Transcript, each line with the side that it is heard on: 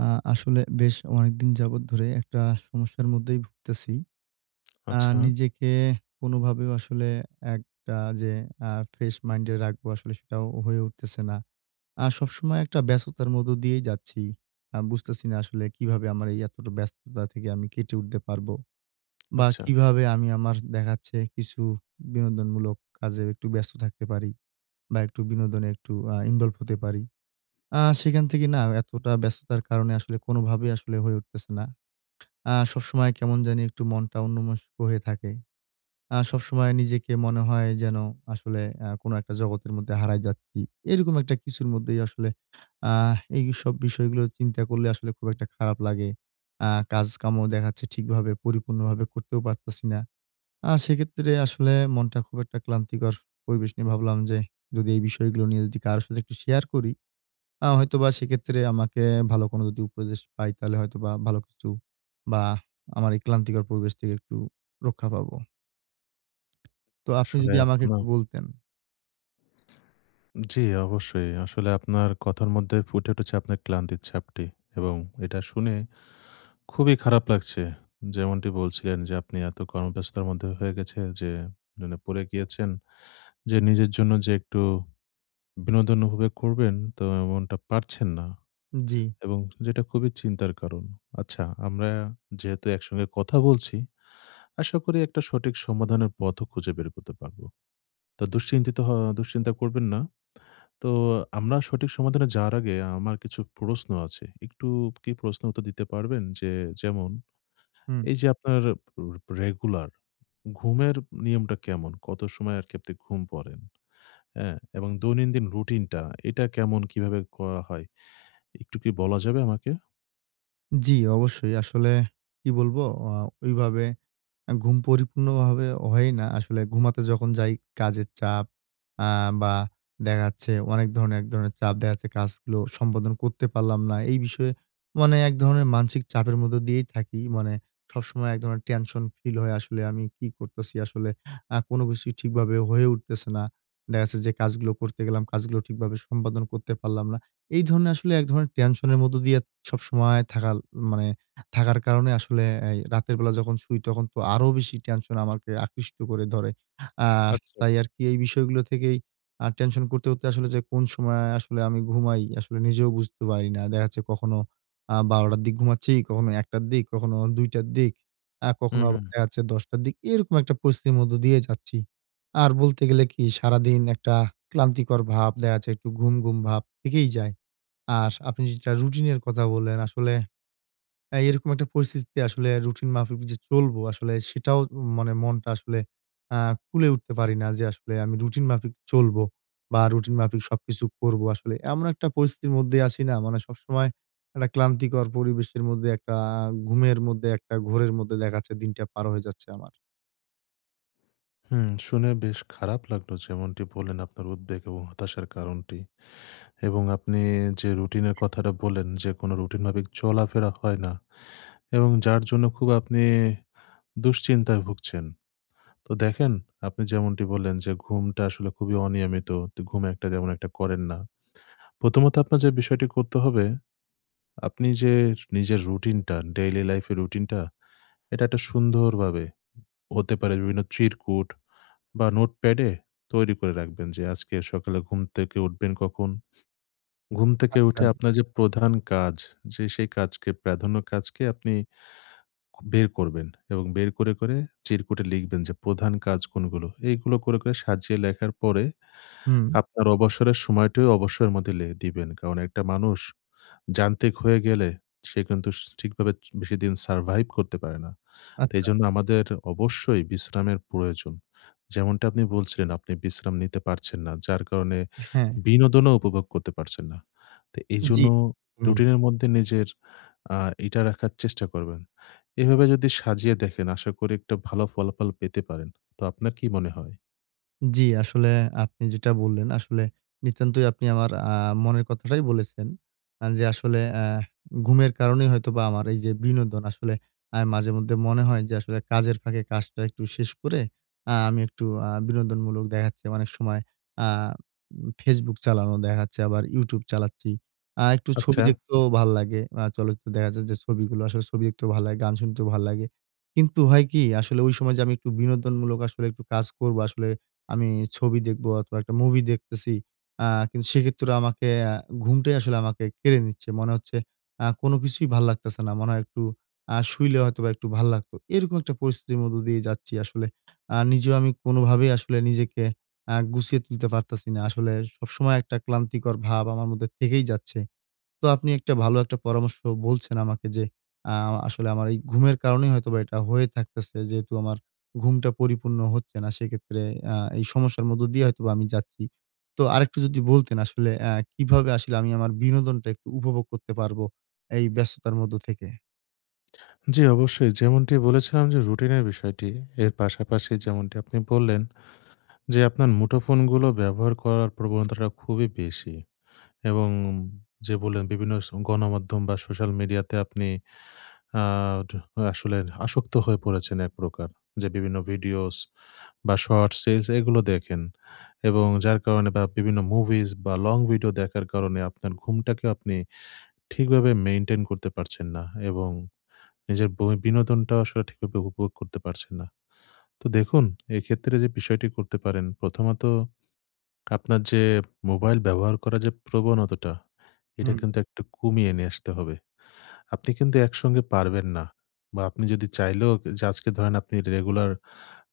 right: আ আসলে বেশ অনেকদিন যাবৎ ধরে একটা সমস্যার মধ্যেই ভুগতেছি। আ
left: আচ্ছা।
right: নিজেকে কোনভাবেও আসলে একটা যে আ ফ্রেশ মাইন্ডে রাখবো, আসলে সেটাও হয়ে উঠতেছে না। আ সবসময় একটা ব্যস্ততার মধ্য দিয়েই যাচ্ছি। আ বুঝতেছি না আসলে কিভাবে আমার এই এতটা ব্যস্ততা থেকে আমি কেটে উঠতে পারবো। বা
left: আচ্ছা।
right: কিভাবে আমি আমার দেখা যাচ্ছে কিছু বিনোদনমূলক কাজে একটু ব্যস্ত থাকতে পারি? বা একটু বিনোদনে একটু আ ইনভল্ভ হতে পারি। আ সেখান থেকে না এতটা ব্যস্ততার কারণে আসলে কোনভাবেই আসলে হয়ে উঠতেছে না। আ সবসময় কেমন জানি একটু মনটা অন্যমনস্ক হয়ে থাকে। আ সবসময় নিজেকে মনে হয় যেন আসলে আ কোন একটা জগতের মধ্যে হারায় যাচ্ছি। এরকম একটা কিছুর মধ্যেই আসলে আহ এইসব বিষয়গুলো চিন্তা করলে আসলে খুব একটা খারাপ লাগে। আ কাজকামও দেখা যাচ্ছে ঠিকভাবে পরিপূর্ণভাবে করতেও পারতাছি না। আ সেক্ষেত্রে আসলে মনটা খুব একটা ক্লান্তিকর পরিবেশ নিয়ে ভাবলাম যে, যদি এই বিষয়গুলো নিয়ে যদি কারো সাথে একটু শেয়ার করি। আ হয়তোবা সেক্ষেত্রে আমাকে ভালো কোনো যদি উপদেশ পাই, তাহলে হয়তোবা ভালো কিছু বা আমার এই ক্লান্তিকর পরিবেশ থেকে একটু রক্ষা পাবো। তো আপনি
left: আসলে
right: যদি আমাকে
left: আপনা
right: একটু বলতেন।
left: জ্বি, অবশ্যই। আসলে আপনার কথার মধ্যে ফুটে উঠেছে আপনার ক্লান্তির ছাপটি। এবং এটা শুনে খুবই খারাপ লাগছে। যেমনটি বলছিলেন যে আপনি এত কর্মব্যস্তর মধ্যে হয়ে গেছে যে, ন মানে পড়ে গিয়েছেন যে, নিজের জন্য যে একটু বিনোদন উপভোগ করবেন, তো এমনটা পারছেন না।
right: জ্বি।
left: এবং যেটা খুবই চিন্তার কারণ। আচ্ছা। আমরা যেহেতু একসঙ্গে কথা বলছি, আশা করি একটা সঠিক সমাধানের পথও খুঁজে বের করতে পারবো। তো দুশ্চিন্তিত হওয়া দুশ্চিন্তা করবেন না। তো আমরা সঠিক সমাধানে যাওয়ার আগে আমার কিছু প্রশ্ন আছে। একটু কি প্রশ্ন উত্তর দিতে পারবেন? যে যেমন
right: হুম।
left: এইযে আপনার রাপ রেগুলার ঘুমের নিয়মটা কেমন? কত সময় আরকি আপনি ঘুম পড়েন? অ্যাঁ? এবং দৈনন্দিন রুটিনটা, এটা কেমন? কীভাবে করা হয়? একটু কি বলা যাবে আমাকে?
right: জ্বি, অবশ্যই। আসলে কি বলবো? আ ওইভাবে আ ঘুম পরিপূর্ণভাবে হয়ই না। আসলে ঘুমাতে যখন যাই, কাজের চাপ আ বা দেখা যাচ্ছে, অনেক ধরনের এক ধরনের চাপ দেখাচ্ছে কাজগুলো সম্পাদন করতে পারলাম না। এই বিষয়ে মানে এক ধরনের মানসিক চাপের মধ্যে দিয়েই থাকি। মানে সবসময় এক ধরনের টেনশন ফিল হয় আসলে, আমি কি করতাছি? আসলে আ কোন কিছুই ঠিকভাবে হয়ে উঠতেছে না। দেখা যাচ্ছে যে কাজগুলো করতে গেলাম, কাজগুলো ঠিকভাবে সম্পাদন করতে পারলাম না। এই ধরণের আসলে এক ধরণের টেনশনের মধ্যে দিয়ে সবসময় থাকাল মানে থাকার কারণে আসলে এই রাতের বেলা যখন শুই, তখন তো আরো বেশি টেনশন আমাকে আকৃষ্ট করে ধরে। আ
left: আচ্ছে।
right: তাই আরকি এই বিষয়গুলো থেকেই আ টেনশন করতে, করতে আসলে যে কোন সময় আসলে আমি ঘুমাই, আসলে নিজেও বুঝতে পারি না। দেখা যাচ্ছে কখনো আ ১২:০০ র দিক ঘুমাচ্ছি, কখনো ১:০০ র দিক, কখনো ২:০০ র দিক, আ কখনো আবার
left: হুউম।
right: দেখাচ্ছে ১০:০০ র দিক। এরকম একটা পরিস্থিতির মধ্যে দিয়ে যাচ্ছি। আর বলতে গেলে কি? সারাদিন একটা ক্লান্তিকর ভাব। দেখা যাচ্ছে একটু ঘুম, ঘুম ভাব থেকেই যায়। আর আপনি যেটা রুটিনের কথা বললেন, আসলে আ এইরকম একটা পরিস্থিতিতে আসলে রুটিন মাফিক যে চলবো, আসলে সেটাও মা মানে মনটা আসলে আ কুলাই উঠতে পারি না যে, আসলে আমি রুটিন মাফিক চলবো বা রুটিন মাফিক সবকিছু করবো আসলে। এমন একটা পরিস্থিতির মধ্যেই আছি না? মানে সবসময় মানে ক্লান্তিকর পরিবেশের মধ্যে, একটা ঘুমের মধ্যে, একটা ঘোরের মধ্যে দেখা যাচ্ছে দিনটা পার হয়ে যাচ্ছে আমার।
left: হুম। শুনে বেশ খারাপ লাগলো যেমনটি বললেন আপনার উদ্বেগ এবং হতাশার কারণটি। এবং আপনি যে রুটিন এর কথাটা বললেন যে কোন রুটিনভাবে চলাফেরা হয় না। এবং যার জন্য খুব আপনি দুশ্চিন্তায় ভুগছেন। তো দেখেন আপনি যেমনটি বললেন যে ঘুমটা আসলে খুবই অনিয়মিত। তো ঘুম একটা তেমন একটা করেন না। প্রথমত আপনার যে বিষয়টি করতে হবে আপনি যে নিজের রুটিনটা, ডেইলি লাইফ এর রুটিনটা এটা একটা সুন্দর ভাবে হতে পারে বিভিন্ন চিরকুট বা নোটপ্যাডে তৈরি করে রাখবেন। যে আজকে সকালে ঘুম থেকে উঠবেন কখন। ঘুম থেকে
right: আচ্ছা।
left: উঠে আপনার যে প্রধান কাজ যে সেই কাজকে প্রাধান্য কাজকে আপনি বের করবেন। এবং বের করে, করে চিরকুটে লিখবেন যে প্রধান কাজ কোনগুলো। এগুলো করে, করে সাজিয়ে লেখার পরে
right: হুম।
left: আপনার অবসরের সময়টিও অবসরের মধ্যে লে দিবেন। কারণ একটা মানুষ যান্ত্রিক হয়ে গেলে সে কিন্তু স ঠিকভাবে চ বেশিদিন survive করতে পারে না। তো
right: আচ্ছা।
left: এজন্য আমাদের অবশ্যই বিশ্রামের প্রয়োজন। যেমনটা আপনি বলছিলেন আপনি বিশ্রাম নিতে পারছেন না। যার কারণে
right: অ্যা হ্যাঁ।
left: বিনোদনও উপভোগ করতে পারছেন না। তো এইজন্য
right: জ্বি। হুম।
left: রুটিনের মধ্যে নিজের আ এটা রাখার চেষ্টা করবেন। এভাবে যদি সাজিয়ে দেখেন আশা করি একটা ভালো ফলাফল পেতে পারেন। তো আপনার কি মনে হয়?
right: জি, আসলে আপনি যেটা বললেন, আসলে নিতান্তই আপনি আমার আ মনের কথাটাই বলেছেন। আ যে আসলে অ্যা ঘুমের কারণেই হয়তোবা আমার এই যে বিনোদন, আসলে মাঝেমধ্যে মনে হয় যে আসলে কাজের ফাঁকে কাজটা একটু শেষ করে, অ্যা আমি একটু অ্যা বিনোদনমূলক দেখাচ্ছে অনেক সময়, অ্যা Facebook চালানো, দেখাচ্ছে আবার YouTube চালাচ্ছি। আ একটু ছবি
left: আচ্ছা।
right: দেখতেও ভাল লাগে। অ্যা চলচ্চিত্রে দেখাচ্ছে যে, ছবিগুলো আসলে ছবি দেখতেও ভালো লাগে, গান শুনতেও ভাল লাগে। কিন্তু হয় কি? আসলে ঐ সময় যে আমি একটু বিনোদনমূলক আসলে একটু কাজ করব, আসলে আমি ছবি দেখবো অথবা একটা মুভি দেখতেছি। অ্যা কিন্তু সেক্ষেত্রে আমাকে অ্যা ঘুমটাই আসলে আমাকে কেড়ে নিচ্ছে। মনে হচ্ছে আ কোন কিছুই ভাল লাগতাছে না। মনে হয় একটু আ শুইলে হয়তোবা একটু ভাল লাগত। এরকম একটা পরিস্থিতির মধ্যে দিয়ে যাচ্ছি আসলে। আ নিজেও আমি কোনভাবেই আসলে নিজেকে আ গুছিয়ে তুলতে পারতাছি না। আসলে সবসময় একটা ক্লান্তিকর ভাব আমার মধ্যে থেকেই যাচ্ছে। তো আপনি একটা ভালো একটা পরামর্শ বলছেন আমাকে যে, অ্যা আসলে আমার ঘুমের কারণেই হয়তোবা এটা হয়ে থাকতেছে, যেহেতু আমার ঘুমটা পরিপূর্ণ হচ্ছে না, সেক্ষেত্রে আ এই সমস্যার মধ্য দিয়ে হয়তোবা আমি যাচ্ছি। তো আরেকটু যদি বলতেন, আসলে অ্যা কিভাবে আসলে আমি আমার বিনোদনটা একটু উপভোগ করতে পারবো, এই ব্যস্ততার মধ্য থেকে?
left: জি, অবশ্যই। যেমনটি বলেছিলাম যে রুটিনের বিষয়টি, এর পাশাপাশি যেমনটি আপনি বললেন যে, আপনার মুঠোফোনগুলো ব্যবহার করার প্রবণতাটা খুবই বেশি এবং উন যে বললেন, বিভিন্ন গণমাধ্যম বা, সোশ্যাল মিডিয়াতে আপনি আড আসলে আসক্ত হয়ে পড়েছেন এক প্রকার। যে বিভিন্ন ভিডিওস বা, শর্টস, এলস এগুলো দেখেন এবং যার কারণে বা বিভিন্ন মুভিস বা, লং ভিডিও দেখার কারণে আপনার ঘুমটাকে আপনি ঠিকভাবে মেইনটেইন করতে পারছেন না এবং নিজের বই বিনোদনটা আসলে ঠিকভাবে উপভোগ করতে পারছেন না। তো দেখুন, এক্ষেত্রে যে বিষয়টি করতে পারেন, প্রথমত আপনার যে মোবাইল ব্যবহার করা যে প্রবণতাটা, এটা
right: হুম।
left: কিন্তু একটু কমিয়ে নিয়ে আসতে হবে। আপনি কিন্তু একসঙ্গে পারবেন না। বা আপনি যদি চাইলেও যে আজকে ধরেন আপনি রেগুলার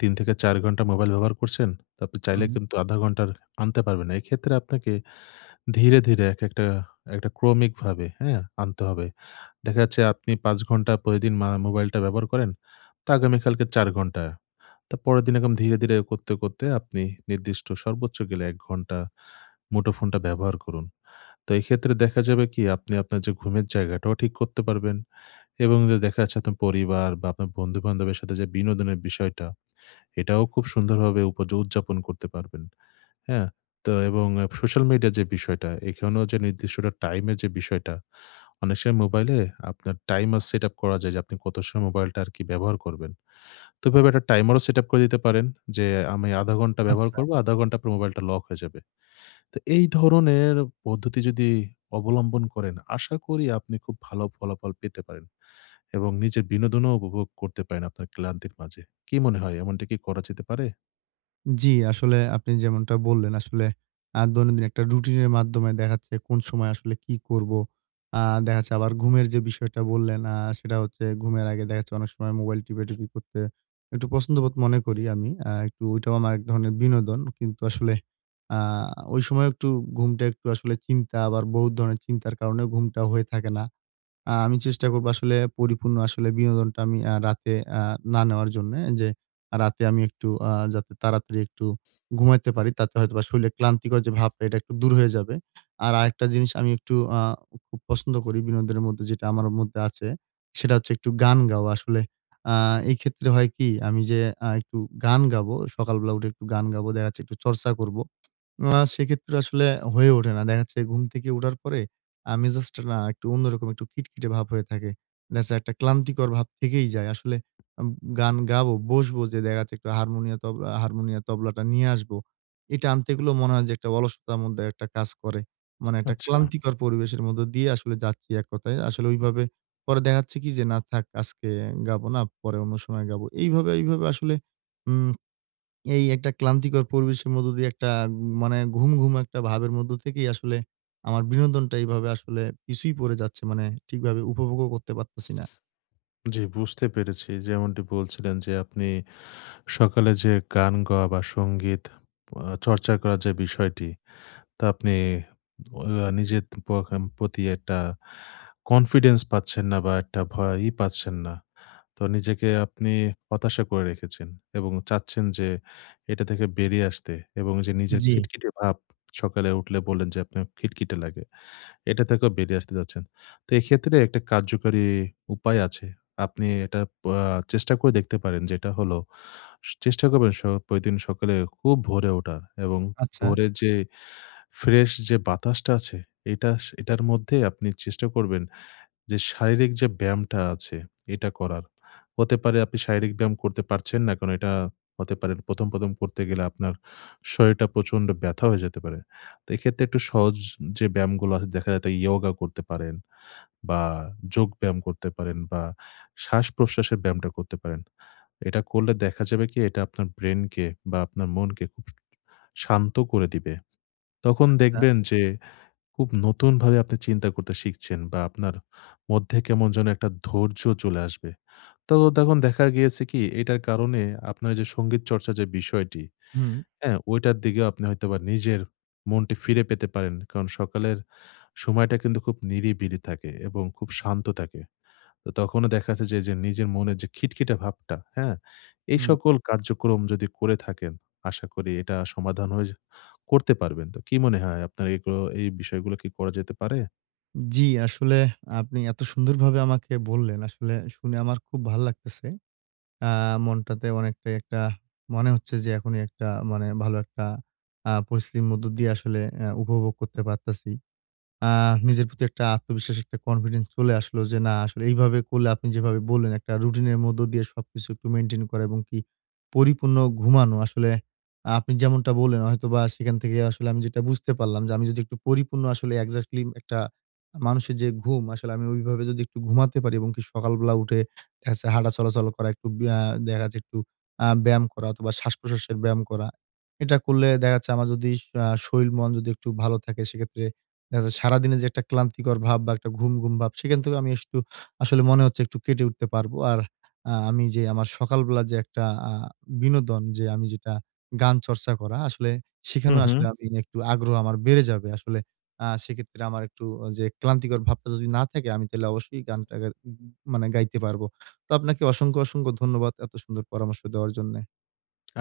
left: ৩ থেকে ৪ ঘণ্টা মোবাইল ব্যবহার করছেন। তো আপনি চাইলে
right: হুম।
left: কিন্তু ১/২ ঘন্টার আনতে পারবেন না। এক্ষেত্রে আপনাকে ধীরে, ধীরে একেকটা একটা ক্রমিকভাবে, হ্যাঁ? আনতে হবে। দেখা যাচ্ছে আপনি ৫ ঘন্টা প্রতিদিন মা মোবাইলটা ব্যবহার করেন তো আগামীকালকে ৪ ঘন্টা। তারপরের দিন এরকম ধীরে, ধীরে করতে, করতে আপনি নির্দিষ্ট সর্বোচ্চ গেলে ১ ঘন্টা মুঠোফোনটা ব্যবহার করুন। তো এক্ষেত্রে দেখা যাবে কি? আপনি আপনার যে ঘুমের জায়গাটাও ঠিক করতে পারবেন এবং দে দেখা যাচ্ছে আপনার পরিবার বা, আপনার বন্ধু-বান্ধবের সাথে যে বিনোদনের বিষয়টা, এটাও খুব সুন্দরভাবে উপয উদযাপন করতে পারবেন, হ্যাঁ? তো এবং এপ সোশ্যাল মিডিয়ার যে বিষয়টা, এখানেও যে নির্দিষ্ট টাইমের যে বিষয়টা অনেক সময় মোবাইলে আপনার টাইমার সেটআপ করা যায় যে, আপনি কত সময় মোবাইলটা আরকি ব্যবহার করবেন। তো এভাবে একটা টাইমারও সেটআপ করে দিতে পারেন। যে আমি ১/২ ঘন্টা ব্যবহার
right: আচ্ছা।
left: করবো। ১/২ ঘন্টা পর আপনার মোবাইলটা লক হয়ে যাবে। তো এই ধরনের পদ্ধতি যদি অবলম্বন করেন, আশা করি আপনি খুব ভালো ফলাফল পেতে পারেন এবং নিজের বিনোদনও উপভোগ করতে পারেন আপনার ক্লান্তির মাঝে। কী মনে হয় এমনটা কি করা যেতে পারে?
right: জ্বি, আসলে আপনি যেমনটা বললেন আসলে আ দৈনন্দিন একটা রুটিন এর মাধ্যমে দেখাচ্ছে কোন সময় আসলে কি করবো? আ দেখাচ্ছে আবার ঘুমের যে বিষয়টা বললেন আ সেটা হচ্ছে ঘুমের আগে দেখাচ্ছে অনেক সময় মোবাইল টিপা-টিপি করতে একটু পছন্দবোধ মনে করি আমি। আ একটু ওইটাও আমার এক ধরনের বিনোদন। কিন্তু আসলে আ ঐ সময় একটু ঘুমটা একটু আসলে চিন্তা আবার বহুত ধরনের চিন্তার কারণে ঘুমটা হয়ে থাকে না। আ আমি চেষ্টা করব আসলে পরিপূর্ণ আসলে বিনোদনটা আমি আ রাতে আ না নেওয়ার জন্যে। যে রাতে আমি একটু আ যাতে তাড়াতাড়ি একটু ঘুমাইতে পারি। তাতে হয়তোবা শরীরে ক্লান্তিকর যে ভাবটা এটা একটু দূর হয়ে যাবে। আর আরেকটা জিনিস আমি একটু আ খুব খুব পছন্দ করি। বিনোদনের মধ্যে যেটা আমার মধ্যে আছে। সেটা হচ্ছে একটু গান গাওয়া আসলে। আ এই ক্ষেত্রে হয় কি? আমি যে আ একটু গান গাবো, সকাল বেলা উঠে একটু গান গাবো দেখাচ্ছে একটু চর্চা করব। মা সেক্ষেত্রে আসলে হয়ে ওঠে না। দেখাচ্ছে ঘুম থেকে উঠার পরে আ মেজাজটা না একটু অন্যরকম একটু খিটখিটে ভাব হয়ে থাকে। দেখাচ্ছে একটা ক্লান্তিকর ভাব থেকেই যায়। আসলে আ উ গান গায়ো বসবো যে দেখাচ্ছে একটু হারমোনিয় তব আ হারমোনিয়াম, তবলাটা নিয়ে আসব। এটা আনতে গেলেও মনে হয় যে একটা অলসতার মধ্যে একটা কাজ করে। মানে একটা
left: আচ্ছা।
right: ক্লান্তিকর পরিবেশের মধ্য দিয়ে আসলে যাচ্ছি এক কথায়। আসলে ঐভাবে পরে দেখা যাচ্ছে কি, যে, "না থাক আজকে গাবো না, পরে অন্য সময় গাবো।" এইভাবে, এইভাবে আসলে উম এই একটা ক্লান্তিকর পরিবেশের মধ্য দিয়ে একটা উম মানে ঘুম, ঘুম একটা ভাবের মধ্যে থেকেই আসলে আমার বিনোদনটা এভাবে আসলে পিছুই পড়ে যাচ্ছে। মানে ঠিকভাবে উপভোগও করতে পারতেছি না।
left: জ্বি, বুঝতে পেরেছি। যেমনটি বলছিলেন, যে আপনি সকালে যে গান গাওয়া বা সংগীত আ চর্চা করার যে বিষয়টি। তা আপনি ওয়া নিজের পখাম প্রতি একটা কনফিডেন্স পাচ্ছেন না বা একটা ভয়ই পাচ্ছেন না। তো নিজেকে আপনি হতাশা করে রেখেছেন এবং চাচ্ছেন যে, এটা থেকে বেরিয়ে আসতে এবং যে নিজের
right: জ্বি।
left: খিটখিটে ভাব, সকালে উঠলে বললেন যে আপনার খিটখিটে লাগে। এটা থেকেও বেরিয়ে আসতে যাচ্ছেন। তো এক্ষেত্রে একটা কার্যকরী উপায় আছে। আপনি এটা পয়া চেষ্টা করে দেখতে পারেন। যেটা হলো, সু চেষ্টা করবেন সো প্রতিদিন সকালে খুব ভোরে ওঠা এবং
right: আচ্ছা।
left: ভোরের যে ফ্রেশ যে বাতাসটা আছে। এতাশ এটার মধ্যে আপনি চেষ্টা করবেন যে শারীরিক যে ব্যায়ামটা আছে এটা করার। হতে পারে আপনি শারীরিক ব্যায়াম করতে পারছেন না। কারণ এটা হতে পারে ১ম, ১ম করতে গেলে আপনার শরীরটা প্রচন্ড ব্যথা হয়ে যেতে পারে। তো এক্ষেত্রে একটু সহজ যে ব্যায়ামগুলো আছে। দেখা যাতে ইয়গা করতে পারেন বা যোগ ব্যায়াম করতে পারেন বা শ্বাসপ্রশ্বাসের ব্যায়ামটা করতে পারেন। এটা করলে দেখা যাবে কি? এটা আপনার ব্রেইনকে বা আপনার মনকে শান্ত করে দিবে। তখন
right: আচ্ছা।
left: দেখবেন যে, খুব নতুনভাবে আপনি চিন্তা করতে শিখছেন বা আপনার মধ্যে কেমন যেন একটা ধৈর্য্য চলে আসবে। তো তখন দেখা গিয়েছে কি, এটার কারণে আপনার যে সংগীত চর্চার যে বিষয়টি।
right: হুম।
left: হ্যাঁ, ওইটার দিকেও আপনি হয়তোবা নিজের মনটি ফিরে পেতে পারেন। কারণ সকালের সময়টা কিন্তু খুব নিরিবিরি থাকে এবং খুব শান্ত থাকে। তো তখনো দেখাচ্ছে যে, এইযে নিজের মনের যে খিটখিটে ভাবটা, হ্যাঁ? এই
right: হুম।
left: সকল কার্যক্রম যদি করে থাকেন। আশা করি এটা সমাধান হয়ে যে করতে পারবেন। তো কি মনে হয়? আপনার এই গ্র এইগুলো এই বিষয়গুলো কি করা যেতে পারে?
right: জি, আসলে আপনি এত সুন্দরভাবে আমাকে বললেন, আসলে শুনে আমার খুব ভাল লাগতেছে। আ মনটাতে অনেকটাই একটা মনে হচ্ছে যে এখনই একটা মানে ভালো একটা আ পরিস্থিতির মধ্য দিয়ে আসলে অ্যা উপভোগ করতে পারতাছি। আ নিজের প্রতি একটা আত্মবিশ্বাস, একটা কনফিডেন্স চলে আসলো। যে, না, আসলে এইভাবে করলে, আপনি যেভাবে বললেন একটা রুটিনের মধ্য দিয়ে সবকিছু একটু মেইনটেইন করা এবং কি, পরিপূর্ণ ঘুমানো। আসলে আপনি যেমনটা বললেন, হয়তোবা সেখান থেকে আসলে আমি যেটা বুঝতে পারলাম যে, আমি যদি একটু পরিপূর্ণ আসলে এক্সাক্টলি উম একটা মানুষের যে ঘুম, আসলে আমি ওইভাবে যদি একটু ঘুমাতে পারি এবং কি, সকালবেলা উঠে হাঁটা, দেখাচ্ছে চলাচল করা একটু ব্যা দেখা যায় একটু আ ব্যায়াম করা অথবা, শ্বাসপ্রশ্বাসের ব্যায়াম করা। এটা করলে দেখা যাচ্ছে আমার যদি শ আ শরীর মন যদি একটু ভালো থাকে, সেক্ষেত্রে দেখা যাচ্ছে সারাদিনের যে একটা ক্লান্তিকর ভাব বা একটা ঘুম, ঘুম ভাব, সেখান থেকে আমি আস সু আসলে মনে হচ্ছে একটু কেটে উঠতে পারবো। আর আ আমি যে আমার সকালবেলা যে একটা আ বিনোদন যে, আমি যেটা গান চর্চা করা। আসলে
left: হু,
right: সেখানেও
left: হু।
right: আসলে আমি একটু আগ্রহ আমার বেড়ে যাবে। আসলে আ সেক্ষেত্রে আমার একটু অ যে ক্লান্তিকর ভাবটা যদি না থাকে, আমি তাহলে অবশ্যই গানটা গা উ মনে গাইতে পারবো। তো আপনাকে অসংখ্য, অসংখ্য ধন্যবাদ এত সুন্দর পরামর্শ দেওয়ার জন্যে।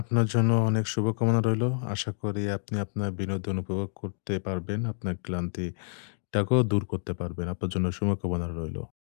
left: আপনার জন্যও অনেক শুভকামনা রইলো। আশা করি আপনি আপনার বিনোদন উপভোগ করতে পারবেন। আপনার ক্লান্তিটাকেও দূর করতে পারবেন। আপনার জন্য শুভকামনা রইলো।